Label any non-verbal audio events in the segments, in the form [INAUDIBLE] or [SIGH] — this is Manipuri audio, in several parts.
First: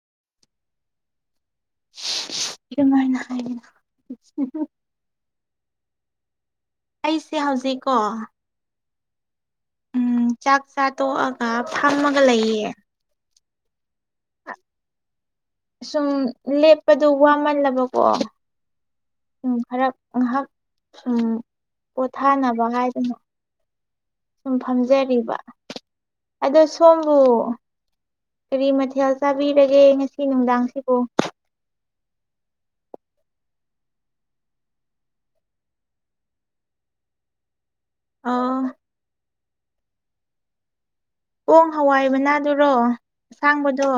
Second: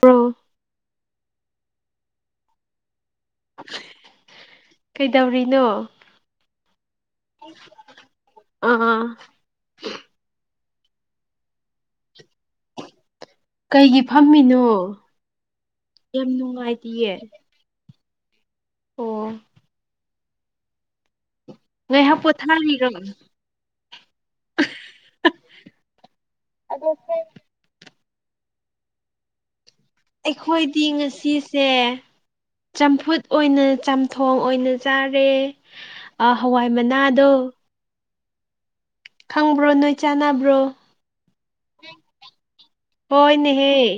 ꯄ꯭ꯔꯣ ꯑꯗꯨꯝꯃꯥꯏꯅ ꯍꯥꯏꯌꯦꯅꯣ ꯀꯩꯗꯧꯔꯤꯅꯣ ꯑꯩꯁꯦ ꯍꯧꯖꯤꯛꯀꯣ ꯑꯥ ꯎꯝ ꯆꯥꯛ ꯆꯥ ꯇꯣꯛꯑꯒ ꯐꯝꯃꯒ ꯂꯩꯌꯦ ꯀꯩꯒꯤ ꯐꯝꯃꯤ ꯁꯨꯝ ꯂꯦꯞꯄꯗꯨ ꯅꯨꯡꯉꯥꯏꯇꯤꯌꯦ ꯋꯥꯃꯜꯂꯕ ꯑꯣ ꯑꯣ ꯎꯝ ꯐꯔꯛ ꯉꯥꯏꯍꯥꯛ ꯎꯝ ꯉꯥꯏꯍꯥꯛ ꯄꯣꯊꯥꯅꯕ ꯄꯣꯊꯥꯔꯤꯔꯣ ꯍꯥꯏꯗꯅ ꯁꯨꯝ ꯐꯝꯖꯔꯤꯕ ꯑꯗꯣ ꯁꯣꯝꯕꯨ ꯀꯔꯤ ꯃꯊꯦꯜ ꯆꯥꯕꯤꯔꯒꯦ ꯑꯩꯈꯣꯏꯗꯤ ꯅꯨꯡꯗꯥꯡꯁꯤꯕꯨ ꯉꯁꯤꯁꯦ ꯆꯝꯐꯨꯠ ꯑꯣꯏꯅ ꯆꯝꯊꯣꯡ ꯑꯣꯏꯅ ꯆꯥꯔꯦ ꯑ ꯍꯋꯥꯏ ꯃꯅꯥꯗꯣ ꯑꯥ ꯈꯪꯕ꯭ꯔꯣ ꯅꯣꯏ ꯆꯥꯟꯅꯕ꯭ꯔꯣ ꯄꯣꯡ ꯍꯋꯥꯏ ꯃꯅꯥꯗꯨꯔꯣ ꯍꯣꯏꯅꯦꯍꯦ ꯑꯁꯥꯡꯕꯗꯣ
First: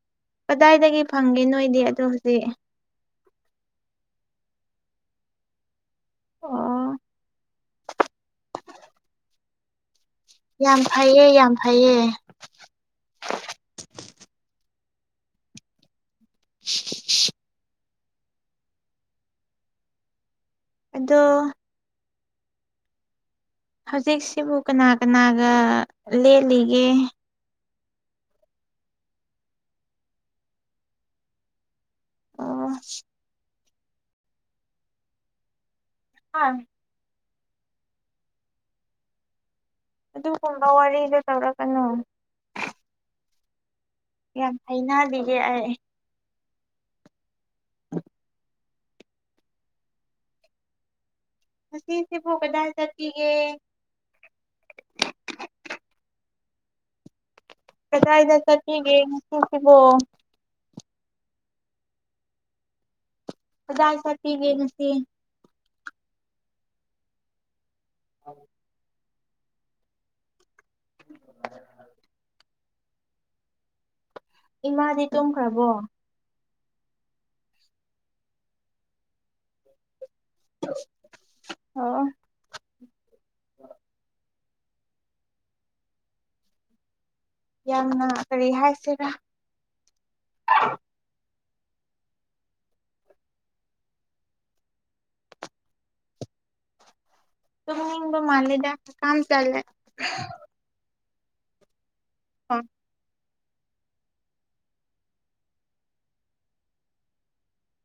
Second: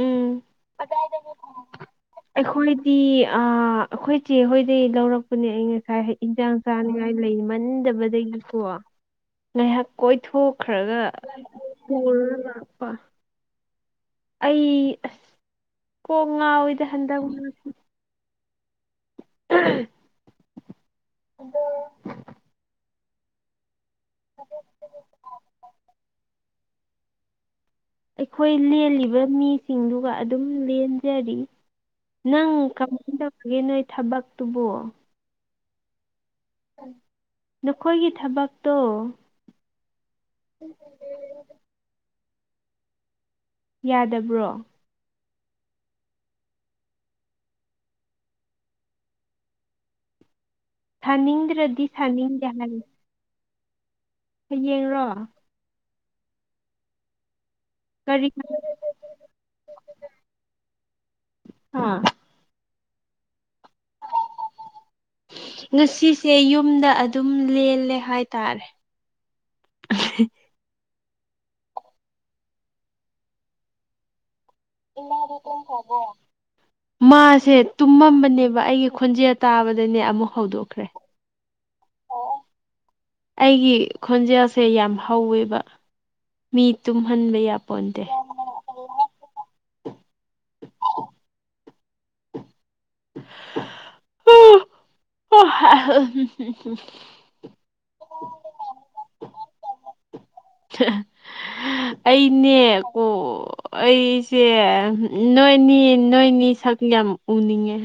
ꯎꯝ ꯀꯗꯥꯏꯗꯒꯤ ꯐꯪꯒꯦ ꯅꯣꯏꯗꯤ ꯑꯣ ꯍꯧꯖꯤꯛ ꯇꯤ ꯑꯩꯈꯣꯏꯆꯦ ꯍꯣꯏꯗꯤ ꯂꯧꯔꯛ ꯅꯦ ꯑꯩ ꯉꯁꯥꯏ ꯏꯟꯖꯥꯡ ꯑꯣ ꯆꯥꯅꯤꯡꯉꯥꯏ ꯂꯩꯃꯟꯗꯕꯗꯒꯤꯀꯣ ꯉꯥꯏꯍꯥꯛ ꯌꯥꯝ ꯀꯣꯏꯊꯣꯛꯈ꯭ꯔꯒ ꯐꯩꯌꯦ ꯌꯥꯝ ꯐꯩꯌꯦ ꯄꯨꯔ ꯂꯥꯛꯄ ꯑꯩ ꯑꯁ ꯀꯣꯛ ꯉꯥꯎꯋꯏꯗ ꯍꯟꯗꯛ ꯎꯝ ꯑꯗꯣ ꯍꯧꯖꯤꯛꯁꯤꯕꯨ ꯀꯅꯥ ꯀꯅꯥꯒ ꯂꯦꯜꯂꯤꯒꯦ ꯑꯩꯈꯣꯏ ꯂꯦꯜꯂꯤꯕ ꯃꯤꯁꯤꯡꯗꯨꯒ ꯑꯗꯨꯝ ꯂꯦꯟꯖꯔꯤ ꯅꯪ ꯑꯣ ꯀꯃꯥꯏꯅ ꯇꯧꯔꯒꯦ ꯅꯣꯏ ꯊꯕꯛꯇꯨꯕꯣ ꯑꯥ ꯅꯈꯣꯏꯒꯤ ꯊꯕꯛꯇꯣ ꯑꯗꯨꯒꯨꯝꯕ ꯋꯥꯔꯤꯗ ꯇꯧꯔꯛꯀꯅꯨ ꯌꯥꯗꯕ꯭ꯔꯣ ꯌꯥꯝ ꯍꯩꯅꯕꯤꯒꯦ ꯑꯩ [UNINTELLIGIBLE] ꯁꯥꯅꯤꯡꯗ꯭ꯔꯗꯤ ꯁꯥꯅꯤꯡꯗꯦ ꯍꯥꯏꯔ ꯒꯦ ꯍꯣꯏ ꯌꯦꯡꯔꯣ ꯀꯔꯤ ꯀꯗꯥꯏꯗ ꯆꯠꯈꯤꯒꯦ ꯉꯁꯤꯁꯤꯕꯣ ꯍ ꯀꯗꯥꯏ ꯆꯠꯄꯤꯒꯦ ꯉꯁꯤ ꯉꯁꯤꯁꯦ ꯌꯨꯝꯗ ꯑꯗꯨꯝ ꯂꯦꯜꯂꯦ ꯍꯥꯏꯇꯥꯔꯦ ꯏꯃꯥꯗꯤ ꯇꯨꯝꯈ꯭ꯔꯕꯣ ꯃꯥꯁꯦ ꯇꯨꯝꯃꯝꯕꯅꯦꯕ ꯑꯩꯒꯤ ꯈꯣꯟꯖꯦꯜ ꯇꯥꯕꯗꯅꯦ ꯑꯃꯨꯛ ꯍꯗꯣꯛꯈ꯭ꯔꯦ ꯑꯣ ꯑꯩꯒꯤ ꯈꯣꯟꯖꯦꯜꯁꯦ ꯌꯥꯝ ꯍꯧꯋꯦꯕ ꯃꯤ ꯇꯨꯝꯍꯟꯕ ꯌꯥ ꯌꯥꯝꯅ ꯀꯔꯤ ꯍꯥꯏꯁꯤꯔꯥ ꯑꯣ [UNINTELLIGIBLE] ꯇꯨꯝꯅꯤꯡꯕ ꯃꯥꯜꯂꯤꯗ ꯍꯥꯀꯥꯝ ꯆꯜꯂꯦ ꯑꯩꯅꯦ ꯑꯣ ꯀꯣ ꯑꯩꯁꯦ ꯅꯣꯏꯅꯤ ꯅꯣꯏꯅꯤ ꯁꯛ ꯌꯥꯝ ꯎꯅꯤꯡꯉꯦ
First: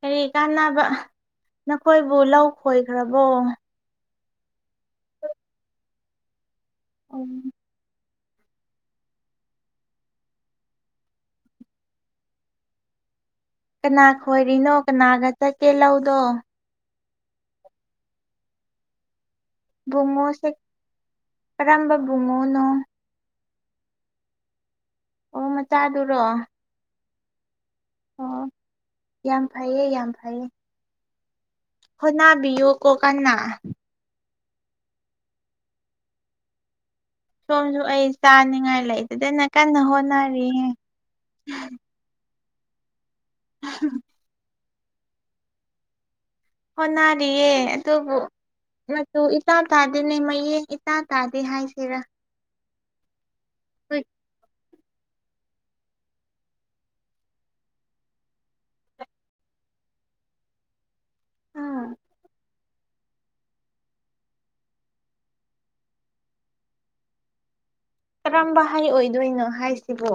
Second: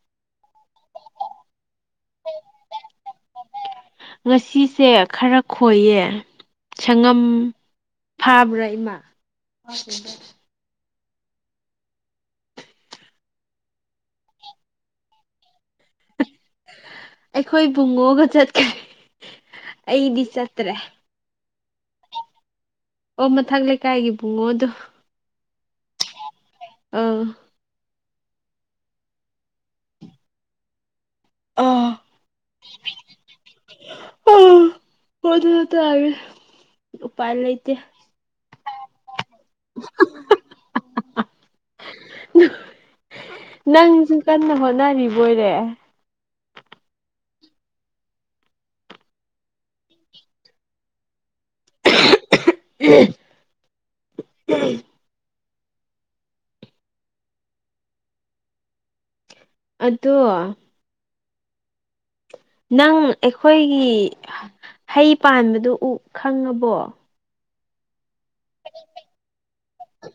ꯀꯔꯤ ꯀꯥꯟꯅꯕ ꯅꯈꯣꯏꯕꯨ ꯂꯧ ꯈꯣꯏꯈ꯭ꯔꯕꯣ ꯉꯁꯤꯁꯦ ꯈꯔ ꯈꯣꯏꯌꯦ ꯁꯉꯝ ꯎꯝ ꯊꯥꯕ꯭ꯔꯥ ꯏꯃꯥ ꯀꯅꯥ ꯈꯣꯏꯔꯤꯅꯣ ꯀꯅꯥꯒ ꯆꯠꯀꯦ ꯂꯧꯗꯣ ꯑꯩꯈꯣꯏ ꯄꯨꯡꯉꯣꯛꯒ ꯆꯠꯀꯦ ꯕꯨꯡꯉꯣꯁꯦ ꯀꯔꯝꯕ ꯕꯨꯡꯉꯣꯅꯣ ꯑꯣ ꯃꯊꯛ ꯂꯩꯀꯥꯏꯒꯤ ꯄꯨꯡꯉꯣꯗꯣ ꯑꯣ ꯃꯆꯥꯗꯨꯔꯣ ꯑꯥ ꯑꯣ ꯌꯥꯝ ꯐꯩꯌꯦ ꯌꯥꯝ ꯐꯩꯌꯦ ꯑꯥ ꯍꯣꯅꯥꯕꯤꯌꯨ ꯀꯣ ꯀꯥꯟꯅꯥ [UNINTELLIGIBLE] ꯎꯄꯥꯏ ꯂꯩꯇꯦ ꯁꯣꯝꯁꯨ ꯑꯩ ꯆꯥꯅꯤꯡꯉꯥꯏ ꯂꯩꯇꯗꯅ ꯀꯟꯅ ꯍꯣꯠꯅꯔꯤꯍꯦ ꯅꯪꯁꯨ ꯀꯟꯅ ꯍꯣꯠꯅꯔꯤꯕꯣꯏꯔꯦ ꯍꯣꯅꯔꯤꯌꯦ ꯑꯗꯨꯕꯨ ꯃꯆꯨ ꯏꯇꯥ ꯇꯥꯗꯦꯅꯦ ꯃꯌꯦꯡ ꯏꯇꯥ ꯇꯥꯗꯦ ꯍꯥꯏꯁꯤꯔꯥ ꯎꯝ ꯎꯝ ꯑꯗꯣ ꯎꯝ ꯅꯪ ꯑꯩꯈꯣꯏꯒꯤ ꯍꯩ ꯄꯥꯟꯕꯗꯨ ꯎ ꯈꯪꯉꯕꯣ ꯀꯔꯝꯕ ꯍꯩ ꯑꯣꯏꯗꯣꯏꯅꯣ ꯍꯥꯏꯁꯤꯕꯣ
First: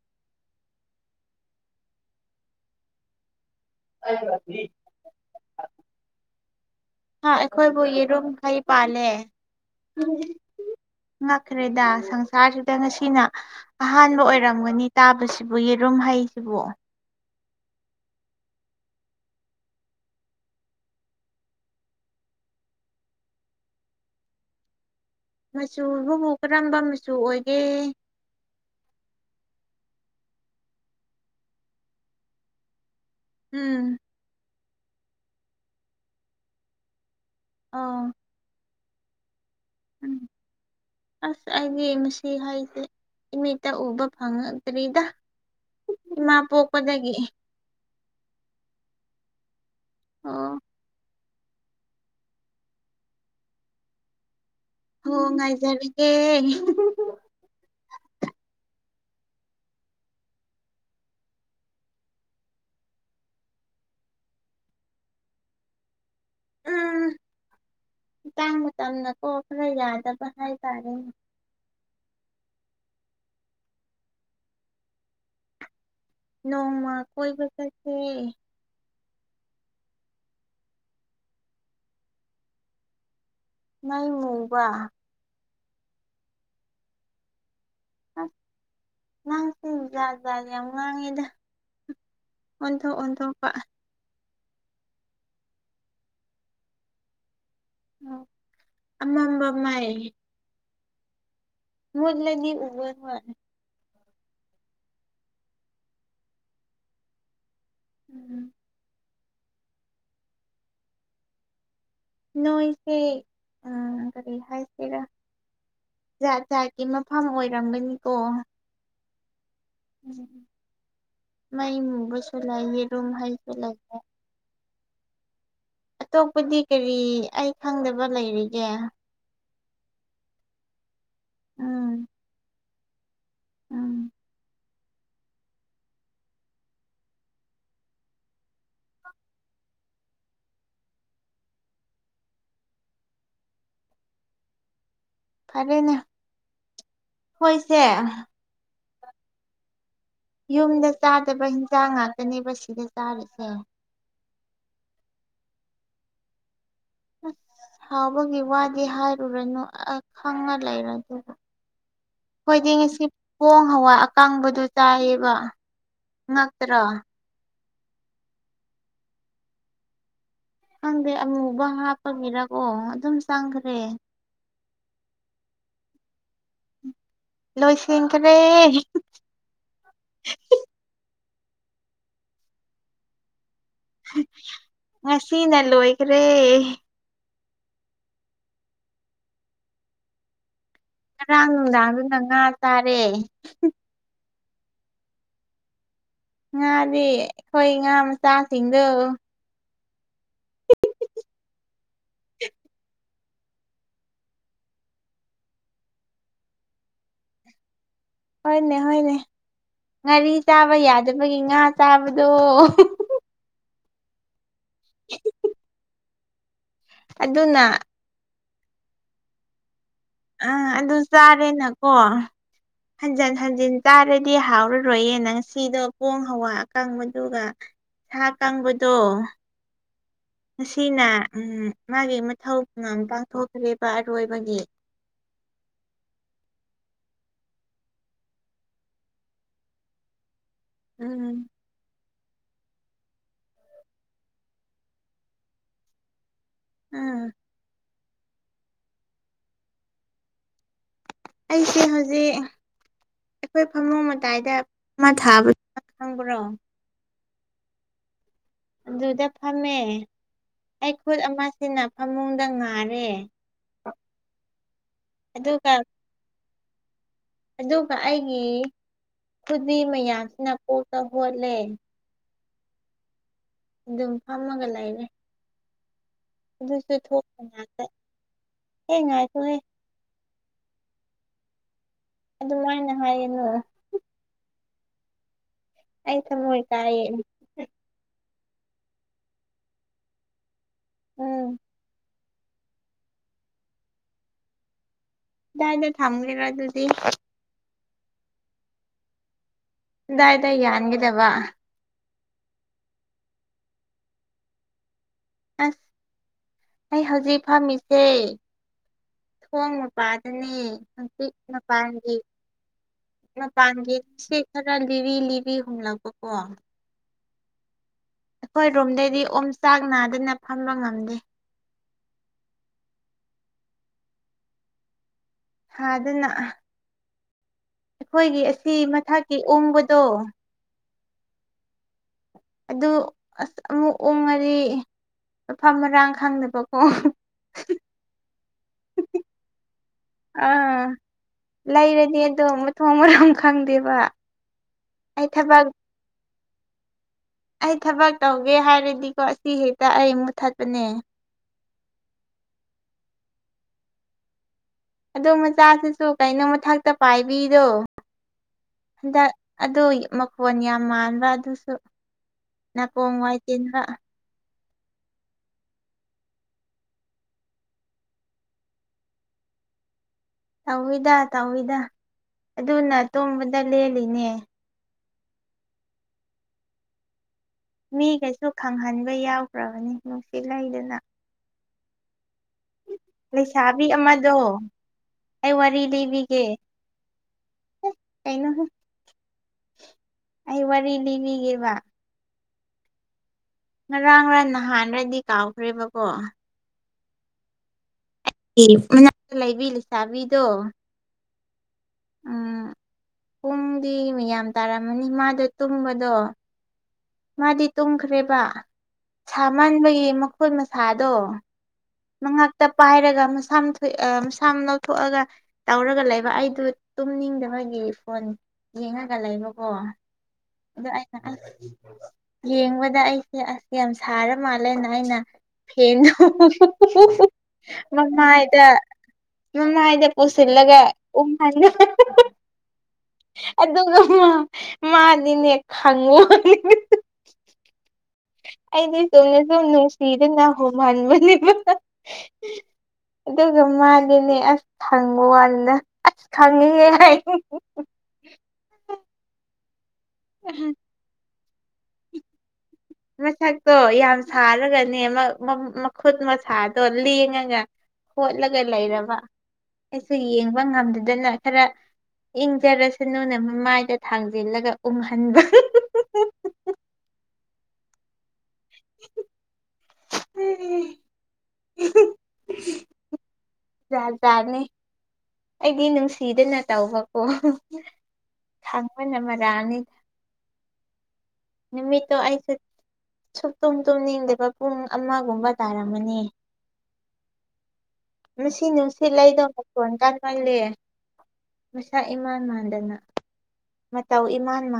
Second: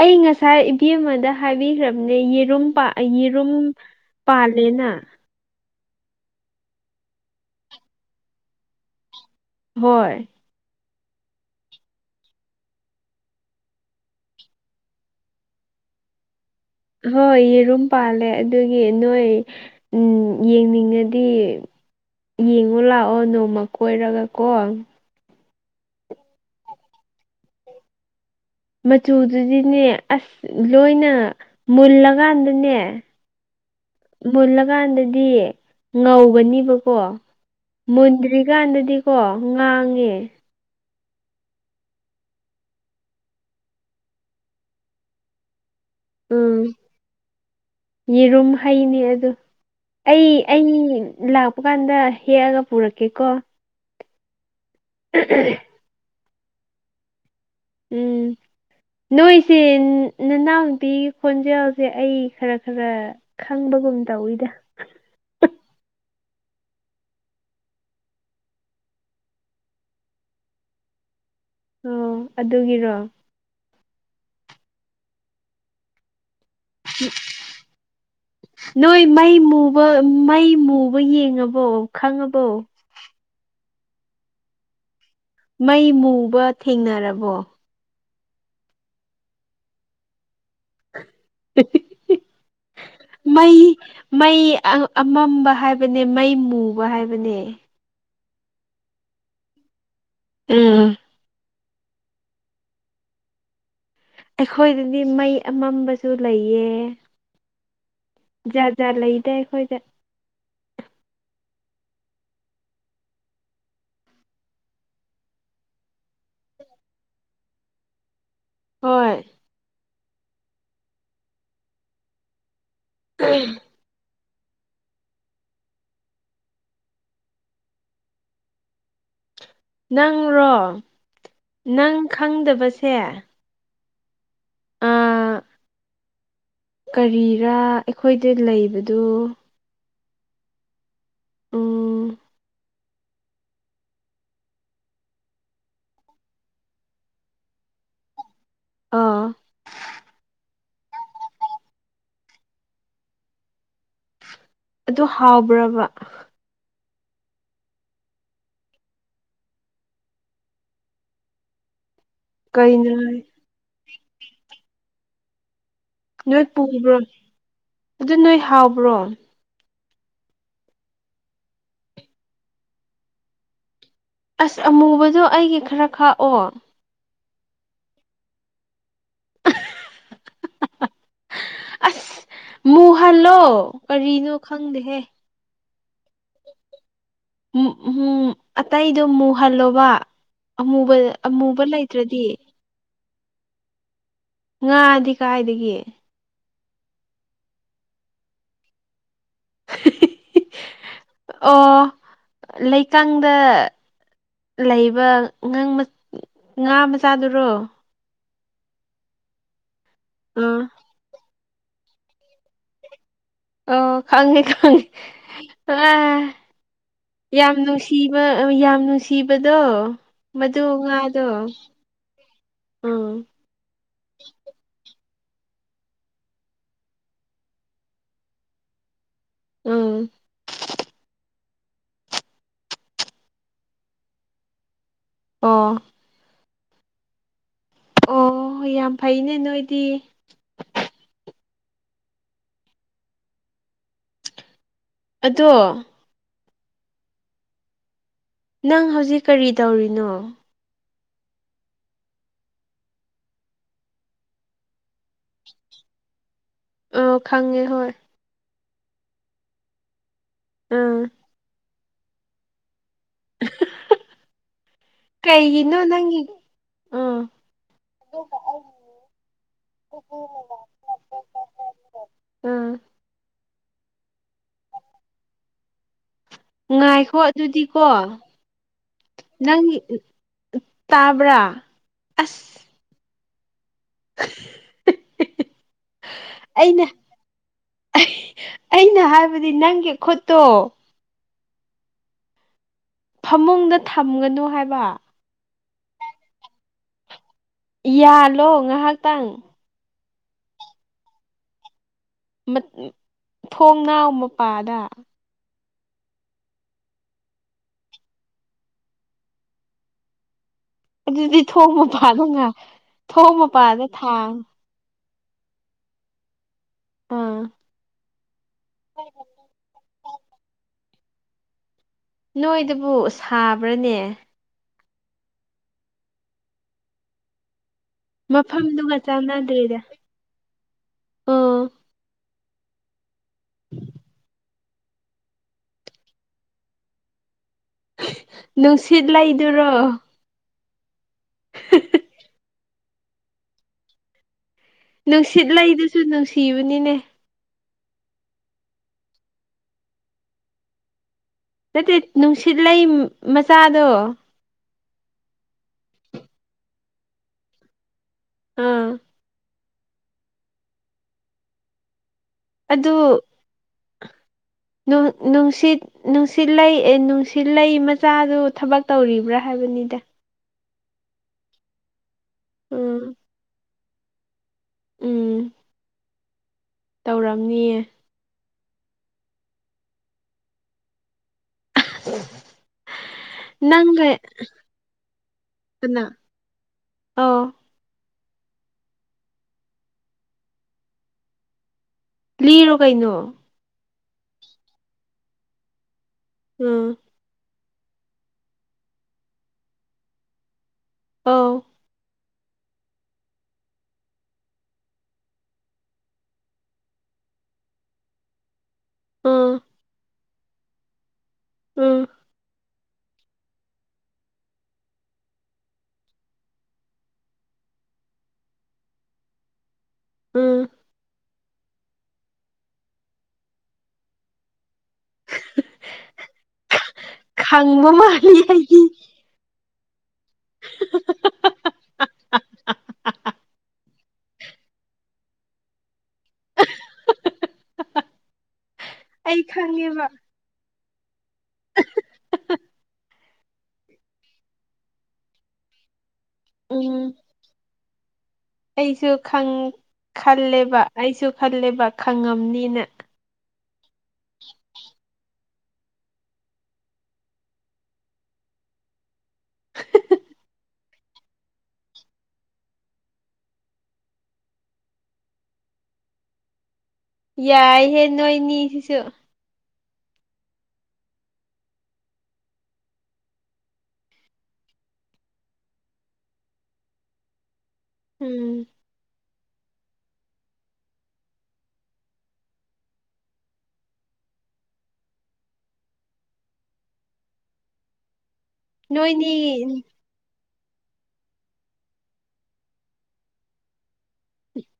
ꯑꯩ ꯉꯁꯥꯏ ꯏꯕꯦꯝꯃꯗ ꯍꯥꯏꯕꯤꯈ꯭ꯔꯕꯅꯦ ꯌꯦꯔꯨꯝ ꯄꯥ ꯌꯦꯔꯨꯝ ꯄꯥꯂꯦꯅ ꯍꯥ ꯑꯩꯈꯣꯏꯕꯨ ꯌꯦꯔꯨꯝꯈꯩ ꯄꯥꯜꯂꯦ ꯍꯣꯏ ꯉꯛꯈ꯭ꯔꯦꯗ ꯁꯪꯁꯥꯔꯁꯤꯗ ꯉꯁꯤꯅ ꯑꯍꯥꯟꯕ ꯑꯣꯏꯔꯝꯒꯅꯤ ꯇꯥꯕꯁꯤꯕꯨ ꯌꯦꯔꯨꯝ ꯍꯩꯁꯤꯕꯨ ꯍꯣꯏ ꯌꯦꯔꯨꯝ ꯄꯥꯜꯂꯦ ꯑꯗꯨꯒꯤ ꯅꯣꯏ ꯎꯝ ꯌꯦꯡꯅꯤꯡꯉꯗꯤ ꯌꯦꯡꯉꯣ ꯂꯥꯛꯑꯣ ꯅꯣꯡꯃ ꯀꯣꯏꯔꯒꯀꯣ ꯃꯆꯨꯗꯨꯕꯨ ꯀꯔꯝꯕ ꯃꯆꯨ ꯑꯣꯏꯒꯦ ꯃꯆꯨꯗꯨꯗꯤꯅꯦ ꯑꯁ ꯂꯣꯏꯅ ꯃꯨꯜꯂꯀꯥꯟꯗꯅꯦ ꯎꯝ ꯃꯨꯜꯂꯀꯥꯟꯗꯗꯤ ꯉꯧꯒꯅꯦꯕꯀꯣ ꯑꯣ ꯃꯨꯟꯗ꯭ꯔꯤꯀꯥꯟꯗꯗꯤꯀꯣ ꯉꯥꯡꯉꯦ ꯎꯝ ꯑꯁ ꯑꯩꯗꯤ ꯃꯁꯤ ꯍꯥꯏꯁꯦ ꯏꯃꯤꯠꯇ ꯎꯕ ꯐꯪꯉꯛꯇ꯭ꯔꯤꯗ ꯏꯃꯥ ꯎꯝ ꯄꯣꯛꯄꯗꯒꯤ ꯌꯦꯔꯨꯝ ꯍꯩꯅꯦ ꯑꯗꯨ ꯑꯩ ꯑꯣ ꯑꯩ ꯂꯥꯛꯄ ꯀꯥꯟꯗ ꯍꯦꯛꯑꯒ ꯄꯨꯔꯛꯀꯦꯀꯣ ꯍꯣ ꯉꯥꯏꯖꯔꯒꯦ ꯎꯝ ꯅꯣꯏꯁꯦ ꯅꯅꯥꯎꯅꯨꯄꯤꯒꯤ ꯈꯣꯟꯖꯦꯜꯁꯦ ꯑꯩ ꯈꯔ ꯈꯔ ꯈꯪꯕꯒꯨꯝ ꯇꯧꯋꯤꯗ ꯎꯝ ꯃꯇꯥꯡ ꯃꯇꯝꯅꯀꯣ ꯈꯔ ꯌꯥꯗꯕ ꯍꯥꯏ ꯇꯥꯔꯦꯅꯦ ꯑꯣ ꯑꯗꯨꯒꯤꯔꯣ ꯅꯣꯡꯃ ꯀꯣꯏꯕ ꯆꯠꯁꯦ ꯅꯣꯏ ꯃꯩ ꯃꯨꯕ ꯃꯩ ꯃꯨꯕ ꯌꯦꯡꯉꯕꯣ ꯈꯪꯉꯕꯣ ꯅꯪ ꯃꯨꯕ ꯃꯩ ꯃꯨꯕ ꯊꯦꯡꯅꯔꯕꯣ ꯅꯪꯁꯦ ꯖꯥꯠ ꯖꯥꯠ ꯌꯥꯝ ꯉꯥꯡꯉꯤꯗ ꯑꯣꯟꯊꯣꯛ ꯑꯣꯟꯊꯣꯛꯄ ꯃꯩ ꯃꯩ ꯑꯃꯝꯕ ꯍꯥꯏꯕꯅꯦ ꯃꯩ ꯃꯨꯕ ꯍꯥꯏꯕꯅꯦ ꯑꯣ ꯑꯃꯝꯕ ꯃꯩ ꯎꯝ ꯃꯨꯠꯂꯗꯤ ꯎꯔꯣꯢꯕ ꯑꯩꯈꯣꯏꯗꯗꯤ ꯃꯩ ꯑꯃꯝꯕꯁꯨ ꯂꯩꯌꯦ [UNINTELLIGIBLE] ꯖꯥꯠ ꯖꯥꯠ ꯂꯩꯗ ꯑꯩꯈꯣꯏꯗ ꯅꯣꯏꯁꯦ ꯀꯔꯤ ꯍꯥꯏꯁꯤꯔꯥ ꯖꯥꯠ ꯖꯥꯠꯀꯤ ꯃꯐꯝ ꯑꯣꯏꯔꯝꯒꯅꯤꯀꯣ ꯍꯣꯏ ꯎꯝ ꯃꯩꯕꯁꯨ ꯂꯩꯋꯦ ꯑꯗꯨꯝ ꯍꯥꯏꯖꯤꯜꯂꯒ ꯑꯇꯣꯞꯄꯗꯤ ꯀꯔꯤ ꯑꯩ ꯈꯪꯗꯕ ꯂꯩꯔꯤꯒꯦ ꯅꯪꯔꯣ ꯎꯝ ꯅꯪ ꯈꯪꯗꯕꯁꯦ ꯎꯝ ꯑꯥ ꯀꯔꯤꯔꯥ ꯑꯩꯈꯣꯏꯗ ꯂꯩꯕꯗꯨ ꯎꯝ ꯐꯔꯦꯅꯦ ꯍꯣꯏꯁꯦ ꯑꯥ ꯌꯨꯝꯗ ꯆꯥꯗꯕ ꯍꯤꯟꯖꯥꯡ ꯉꯥꯛꯇꯅꯦꯕ ꯁꯤꯗ ꯆꯥꯔꯤꯁꯦ ꯑꯗꯨ ꯍꯥꯎꯕ꯭ꯔꯕ ꯑꯁ ꯍꯥꯎꯕꯒꯤ ꯋꯥꯗꯤ ꯍꯥꯏꯔꯨꯔꯅꯨ ꯑ ꯈꯪꯉ ꯂꯩꯔꯕꯅꯦ [INAUDIBLE] ꯑꯩꯈꯣꯏꯗꯤ ꯉꯁꯤ ꯄꯣꯡ ꯍꯋꯥꯏ ꯑꯀꯥꯡꯕꯗꯨ ꯆꯥꯏꯌꯦꯕ ꯅꯣꯏ ꯉꯛꯇ꯭ꯔꯣ ꯄꯨꯕ꯭ꯔꯣ ꯑꯗꯨ ꯅꯣꯏ ꯍꯥꯎꯕ꯭ꯔꯣ ꯈꯪꯗꯦ ꯑꯃꯨꯕ ꯍꯥꯞꯄꯒꯤꯔꯀꯣ ꯑꯗꯨꯝ ꯆꯪꯈ꯭ꯔꯦ ꯑꯁ ꯑꯃꯨꯕꯗꯣ ꯑꯩꯒꯤ ꯈꯔ ꯈꯥꯛꯑꯣ ꯅꯣꯏꯁꯤꯡꯈꯔꯦ ꯑꯁ ꯃꯨꯍꯜꯂꯣ ꯀꯔꯤꯅꯣ ꯈꯪꯗꯦꯍꯦ ꯉꯁꯤꯅ ꯂꯣꯏꯈ꯭ꯔꯦ ꯎꯝ ꯑꯇꯩꯗꯣ ꯃꯨꯍꯜꯂꯣꯕ ꯑꯃꯨꯕꯗ ꯉꯔꯥꯡ ꯅꯨꯡꯗꯥꯡꯗꯨꯅ ꯉꯥ ꯆꯥꯔꯦ ꯉꯥꯗꯤ ꯀꯥꯏꯗꯒꯤ ꯉꯥꯗꯤ ꯑꯩꯈꯣꯏ ꯉꯥ ꯃꯆꯥꯁꯤꯡꯗꯣ ꯑꯣ ꯂꯩꯀꯪꯗ ꯂꯩꯕ ꯉꯥ ꯃꯆꯥꯗꯨꯔꯣ ꯍꯣꯏꯅꯦ ꯍꯣꯏꯅꯦ ꯉꯥꯔꯤ ꯑꯥ ꯆꯥꯕ ꯌꯥꯗꯕꯒꯤ ꯉꯥ ꯆꯥꯕꯗꯣ ꯑꯣ ꯈꯪꯉꯦ ꯈꯪꯉꯦ ꯑꯥ ꯌꯥꯝ ꯑꯗꯨꯅ ꯅꯨꯡꯁꯤ ꯅꯨꯡ ꯁꯤꯕ ꯌꯥꯝ ꯅꯨꯡꯁꯤꯕꯗꯣ ꯃꯗꯨ ꯑꯥ ꯑꯗꯨ ꯉꯥꯗꯣ ꯆꯥꯔꯦꯅꯀꯣ ꯎꯝ ꯍꯟꯖꯤꯟ ꯍꯟꯖꯤꯟ ꯆꯥꯔꯗꯤ ꯍꯥꯎꯔꯔꯣꯏꯌꯦ ꯅꯪ ꯁꯤꯗꯣ ꯄꯣꯡ ꯍꯋꯥ ꯑꯀꯪꯕꯗꯨꯒ ꯁꯥ ꯀꯥꯡꯕꯗꯣ ꯎꯝ ꯁꯤꯅ ꯎ ꯃꯥꯒꯤ ꯃꯊꯧꯝ ꯄꯥꯡꯊꯣꯛꯈ꯭ꯦꯔꯤꯕ ꯑꯔꯣꯏꯕꯒꯤ ꯑꯣ ꯑꯣ ꯌꯥꯝ ꯐꯩꯅꯦ ꯅꯣꯏꯗꯤ ꯎꯝ ꯑꯗꯣ ꯎꯝ ꯅꯪ ꯍꯧꯖꯤꯛ ꯀꯔꯤ ꯇꯧꯔꯤꯅꯣ ꯑꯩꯁꯦ ꯍꯧꯖꯤꯛ ꯑꯩꯈꯣꯏ ꯐꯝꯅꯨꯡ ꯃꯇꯥꯏꯗ ꯑꯃ ꯊꯥꯕꯗ ꯈꯪꯕ꯭ꯔꯣ ꯑ ꯈꯪꯉꯦ ꯍꯣꯏ ꯑꯗꯨꯗ ꯐꯝꯃꯦ ꯑꯩ ꯎꯝ ꯈꯨꯠ ꯑꯃꯁꯤꯅ ꯐꯃꯨꯡꯗ ꯉꯥꯔꯦ ꯑꯗꯨꯒ ꯀꯩꯒꯤꯅꯣ ꯅꯪꯒꯤ ꯎ ꯑꯗꯨꯒ ꯑꯩꯒꯤ ꯈꯨꯗꯤ ꯃꯌꯥꯝꯁꯤꯅ ꯄꯣꯛꯅ ꯍꯣꯠꯂꯦ ꯎꯝ ꯑꯗꯨꯝ ꯐꯝꯃꯒ ꯂꯩꯔꯦ ꯑꯗꯨꯁꯨ ꯉꯥꯏꯈꯣ ꯊꯣꯛꯄ ꯑꯗꯨꯗꯤꯀꯣ ꯉꯥꯛꯇ ꯍꯦ ꯉꯥꯏꯈꯣꯍꯦ ꯅꯪ ꯇꯕ꯭ꯔꯥ ꯑꯁ ꯑꯗꯨꯃꯥꯏꯅ ꯍꯥꯏꯌꯦꯅꯥ [INAUDIBLE] ꯑꯩ ꯊꯥꯃꯣꯏ ꯑꯩꯅ ꯀꯥꯏꯌꯦ ꯑꯩꯅ ꯍꯥꯏꯕꯗꯤ ꯅꯪꯒꯤ ꯈꯨꯠꯇꯣ ꯎꯝ ꯐꯃꯨꯡꯗ ꯊꯝꯒꯅꯨ ꯍꯥꯏꯕ ꯀꯗꯥꯏꯗ ꯊꯥꯝꯒꯔ꯭ꯤꯔ ꯑꯗꯨꯗꯤ ꯌꯥꯜꯂꯣ ꯉꯥꯏꯍꯥꯛꯇꯪ ꯗꯥꯏꯗ ꯌꯥꯟꯈꯤꯗꯕ ꯊꯣꯡ ꯅꯥꯎ ꯃꯄꯥꯗ ꯑꯁ ꯑꯩ ꯍꯧꯖꯤꯛ ꯐꯝꯃꯤꯁꯦ ꯊꯣꯡꯃꯄꯥꯗꯅꯤ ꯑꯗꯨꯗꯤ ꯊꯣꯡ ꯃꯄꯥꯗ ꯉꯥ ꯊꯣꯡ ꯃꯄꯥꯗ ꯃꯄꯥꯟꯒꯤ ꯊꯥꯡ ꯁꯤ ꯈꯔ ꯂꯤꯔꯤ ꯂꯤꯔꯤ ꯍꯨꯝꯂꯛꯄꯀꯣ ꯑꯥ ꯍꯣꯏ ꯔꯣꯝꯗꯩꯗꯤ ꯑꯣꯝ ꯆꯥꯛ ꯅꯥꯗꯅ ꯐꯝꯕ ꯉꯝꯗꯦ ꯅꯣꯏꯗꯕꯨ ꯁꯥꯕ꯭ꯔꯅꯦ ꯁꯥꯗꯅ ꯑꯩꯈꯣꯏꯒꯤ ꯑꯁꯤ ꯃꯐꯝꯗꯨꯒ ꯃꯊꯛꯀꯤ ꯆꯥꯟꯅꯗ꯭ꯔꯦꯗ ꯑꯣꯡꯕꯗꯣ ꯑꯣ ꯑꯗꯨ ꯑꯁ ꯑꯃꯨꯛ ꯑꯣꯡꯉꯔꯤ ꯃꯐꯝ ꯃꯔꯥꯡ ꯈꯪꯅꯗꯕꯀꯣ ꯅꯨꯡꯁꯤꯠ ꯂꯩꯗꯨꯔꯣ ꯑꯥ ꯂꯩꯔꯗꯤ ꯑꯗꯣ ꯃꯊꯣꯡ ꯃꯔꯝ ꯈꯪꯗꯦꯕ ꯑꯩ ꯊꯕꯛ ꯅꯨꯡꯁꯤꯠꯂꯩꯗꯨꯁꯨ ꯅꯨꯡꯁꯤꯕꯅꯤꯅꯦ ꯑꯩ ꯊꯕꯛ ꯇꯧꯒꯦ ꯍꯥꯏꯔꯗꯤꯀꯣ ꯑꯁꯤ ꯍꯦꯛꯇ ꯑꯩ ꯃꯨꯠꯊꯠꯄꯅꯦ ꯑꯗꯨ ꯅꯨꯡꯁꯤꯠ ꯂꯩ ꯃꯆꯥꯗꯣ ꯑꯗꯣ ꯃꯆꯥꯁꯤꯁꯨ ꯀꯩꯅꯣ ꯃꯊꯛꯇ ꯄꯥꯏꯕꯤꯗꯣ ꯑꯥ ꯍꯟꯗꯛ ꯑꯗꯣ ꯃꯈꯣꯟ ꯌꯥꯝ ꯃꯥꯟꯕ ꯑꯗꯨꯁꯨ ꯑꯗꯨ ꯅꯥꯀꯣꯡ ꯋꯥꯏ ꯇꯤꯟꯕ ꯅꯨꯡ ꯅꯨꯡꯁꯤꯠ ꯅꯨꯡꯁꯤꯠꯂꯩ ꯑ ꯅꯨꯡꯁꯤꯠꯂꯩ ꯃꯆꯥꯗꯨ ꯊꯕꯛ ꯇꯧꯔꯤꯕ꯭ꯔꯥ ꯍꯥꯏꯕꯅꯤꯗ ꯇꯧꯋꯤꯗ ꯇꯧꯏꯤꯗ ꯑꯗꯨꯅ ꯎꯝ ꯇꯣꯕꯗ ꯂꯦꯜꯂꯤꯅꯦ ꯎꯝ ꯇꯧꯔꯝꯅꯤꯌꯦ ꯃꯤꯒꯩꯁꯨ ꯈꯪꯍꯟꯕ ꯌꯥꯎꯒ꯭ꯔꯕꯅꯤ ꯅꯨꯡꯁꯤꯠ ꯂꯩꯗꯅ [INAUDIBLE] ꯂꯩꯁꯥꯕꯤ ꯅꯪꯒ ꯑꯃꯗꯣ ꯑꯩ ꯋꯥꯔꯤ ꯀꯅꯥ ꯂꯤꯕꯤꯒꯦ ꯑꯧ ꯀꯩꯅꯣꯍꯩ ꯑꯩ ꯋꯥꯔꯤ ꯂꯤꯕꯤꯒꯦꯕ ꯂꯤꯔꯣ ꯀꯩꯅꯣ ꯉꯔꯥꯡꯔꯥ ꯅꯍꯥꯟꯔꯗꯤ ꯀꯥꯎꯈ꯭ꯔꯦꯕꯀꯣ ꯎꯝ [UNINTELLIGIBLE] ꯂꯩꯕꯤ ꯂꯩꯁꯥꯕꯤꯗꯣ ꯑꯧ ꯎꯝ ꯄꯨꯡꯗꯤ ꯃꯤꯌꯥꯝ ꯇꯥꯔꯝꯃꯅꯤ ꯃꯥꯗ ꯇꯨꯝꯕꯗꯣ ꯃꯥꯗꯤ ꯇꯨꯝꯈ꯭ꯔꯦꯕ ꯎꯝ ꯁꯥꯃꯟꯕꯒꯤ ꯃꯈꫭꯏ ꯃꯁꯥꯗꯣ ꯎꯝ ꯃꯉꯛꯇ ꯄꯥꯏꯔꯒ ꯃꯁꯥ ꯑ ꯃꯁꯥꯝ ꯂꯧꯊꯣꯛꯑꯒ ꯇꯧꯔꯒ ꯂꯩꯕ ꯑꯩꯗꯨ ꯇꯨꯝꯅꯤꯡꯗꯕꯒꯤ ꯐꯣꯟ ꯌꯦꯡꯉꯒ ꯂꯩꯕꯀꯣ ꯎꯝ ꯑꯗ ꯑꯩꯅ ꯑꯥ ꯌꯦꯡꯕꯗ ꯑꯩꯁꯦ ꯑꯁ ꯌꯥꯝ ꯁꯥꯔ ꯃꯥꯜꯂꯦꯅ ꯑꯩꯅ ꯐꯦꯟꯗꯣ [UNINTELLIGIBLE] [UNINTELLIGIBLE] ꯈꯪꯕ ꯃꯥꯜꯂꯤ ꯃꯃꯥꯏꯗ ꯑꯩꯗꯤ ꯃꯃꯥꯏꯗ ꯄꯨꯁꯤꯜꯂꯒ ꯎ [UNINTELLIGIBLE] ꯑꯗꯨꯒ ꯃꯥ ꯃꯥꯗꯤꯅꯦ ꯈꯪꯉꯣ [UNINTELLIGIBLE] ꯑꯩꯗꯤ ꯆꯨꯝꯅ ꯑꯩ ꯁꯨꯝ ꯈꯪꯉꯦꯕ ꯅꯨꯡꯁꯤꯗꯅ ꯍꯣꯡꯍꯟꯕꯅꯦꯕ ꯑꯗꯨꯒ ꯃꯥꯗꯤꯅꯦ ꯑꯁ ꯈꯪꯕ ꯋꯥꯅꯤꯅ ꯑꯁ ꯈꯪꯉꯤꯍꯦ ꯎꯝ ꯑꯩꯁꯨ ꯈꯪ ꯈꯜꯂꯦꯕ ꯑꯩꯁꯨ ꯈꯜꯂꯦꯕ ꯈꯪꯉꯝꯅꯤꯅ ꯃꯁꯛꯇꯣ ꯌꯥꯝ ꯁꯥꯔꯒꯅꯦ ꯑꯃ ꯃꯈꯨꯠ ꯃꯁꯥꯗꯣ ꯂꯦꯡꯉꯒ ꯍꯣꯠꯂꯒ ꯂꯩꯔꯕ ꯑꯩꯁꯨ ꯌꯦꯡꯕ ꯉꯝꯗꯗꯅ ꯈꯔ ꯏꯪꯖꯔꯁ ꯅꯨꯅ ꯃꯃꯥꯏꯗ ꯊꯥꯡꯖꯤꯜꯂꯒ ꯎꯪꯍꯟꯕ ꯌꯥꯏꯍꯦ ꯅꯣꯏꯅꯤ ꯁꯤꯁꯨ ꯖꯥꯠ ꯖꯥꯠꯅꯤ ꯑꯩꯗꯤ ꯅꯨꯡꯁꯤꯗꯅ ꯇꯧꯕꯀꯣ ꯎꯝ ꯑꯪꯄꯅ ꯃꯔꯥꯅꯤ ꯃꯤꯃꯤ ꯇꯣ ꯑꯁ ꯁꯨ ꯇꯨꯝ ꯇꯨꯝꯅꯤꯡꯗꯕ ꯄꯨꯡ ꯑꯃꯒꯨꯝꯕ ꯇꯥꯔꯝꯃꯅꯤ [INAUDIBLE] ꯉ ꯅꯨꯡꯁꯤꯠ ꯅꯣꯏꯅꯤ ꯂꯩꯗꯧ ꯃꯣꯟ ꯀꯥꯟꯃꯜꯂ ꯃꯁꯥ ꯏꯃꯥꯟ ꯃꯥꯟꯗꯅ ꯃꯇꯥꯎ ꯏꯃꯥꯟ ꯃꯥꯟ